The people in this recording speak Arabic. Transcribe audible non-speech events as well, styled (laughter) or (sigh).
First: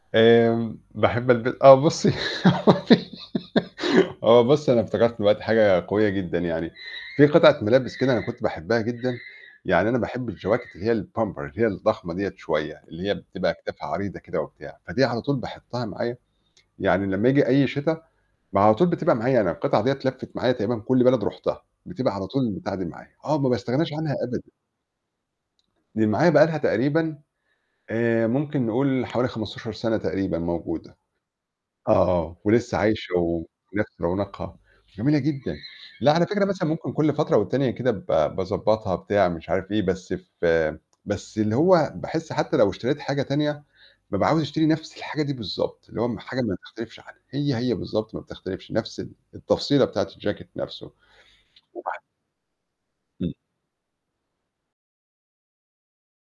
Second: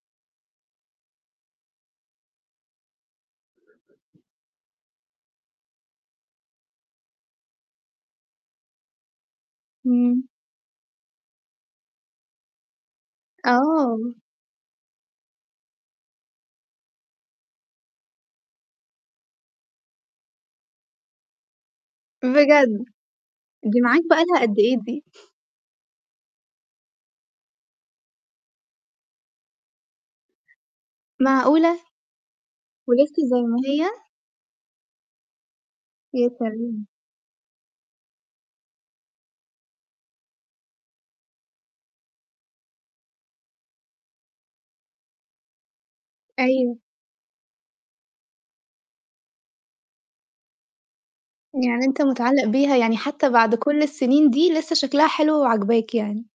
آمم باحب الب آه بُصّي (laughs) هو بُصّي أنا افتكرت دلوقتي حاجة قوية جدًا يعني. في قطعة ملابس كده أنا كنت باحبها جدًا، يعني أنا امم. باحب الجواكت اللي هي الpumper، اللي هي الضخمة دِيّة شوية، اللي هي بتبقى أكتافها عريضة آه. كده وبتاع. فدي على طول باحُطها معايا، يعني لمّا ييجي أي شتا م على طول بتبقى معايا أنا، القطعة دِيّة لفِّت معايا تقريبًا كُل بلد رُحتها، بتبقى على طول البتاعة بجد! دي معايا. آه، ما دي باستغناش معاك عنها بقى أبدًا. لها قد إيه دي؟ (chuckles) دي معايا بقى لها تقريبًا آآ، ممكن نقول حوالي 15 سَنَة تقريبًا موجودة. معقولة! آه، ولسه عايشة، ولسه زي و ما هي؟ ونفس رونقها، جميلة جدًا. لأ، على يا فكرة مثلًا سلام! ممكن كُل فترة والتانية كده ب باضبّطها، بتاع، مش عارف إيه، بس ف بس اللي هو باحس حتى لو اشتريت حاجة تانية، بابقى عاوز أشتري نفس الحاجة دي بالضبط، اللي هو م حاجة ما أيوه. تختلفش عنها، هي هي بالضبط ما بتختلفش، نفس ال التفصيلة بتاعة الجاكيت نفسه، يعني وبع أنت متعلق بيها. يعني حتى امم. بعد كُل السنين دي لسه شكلها حلو وعاجباك يعني.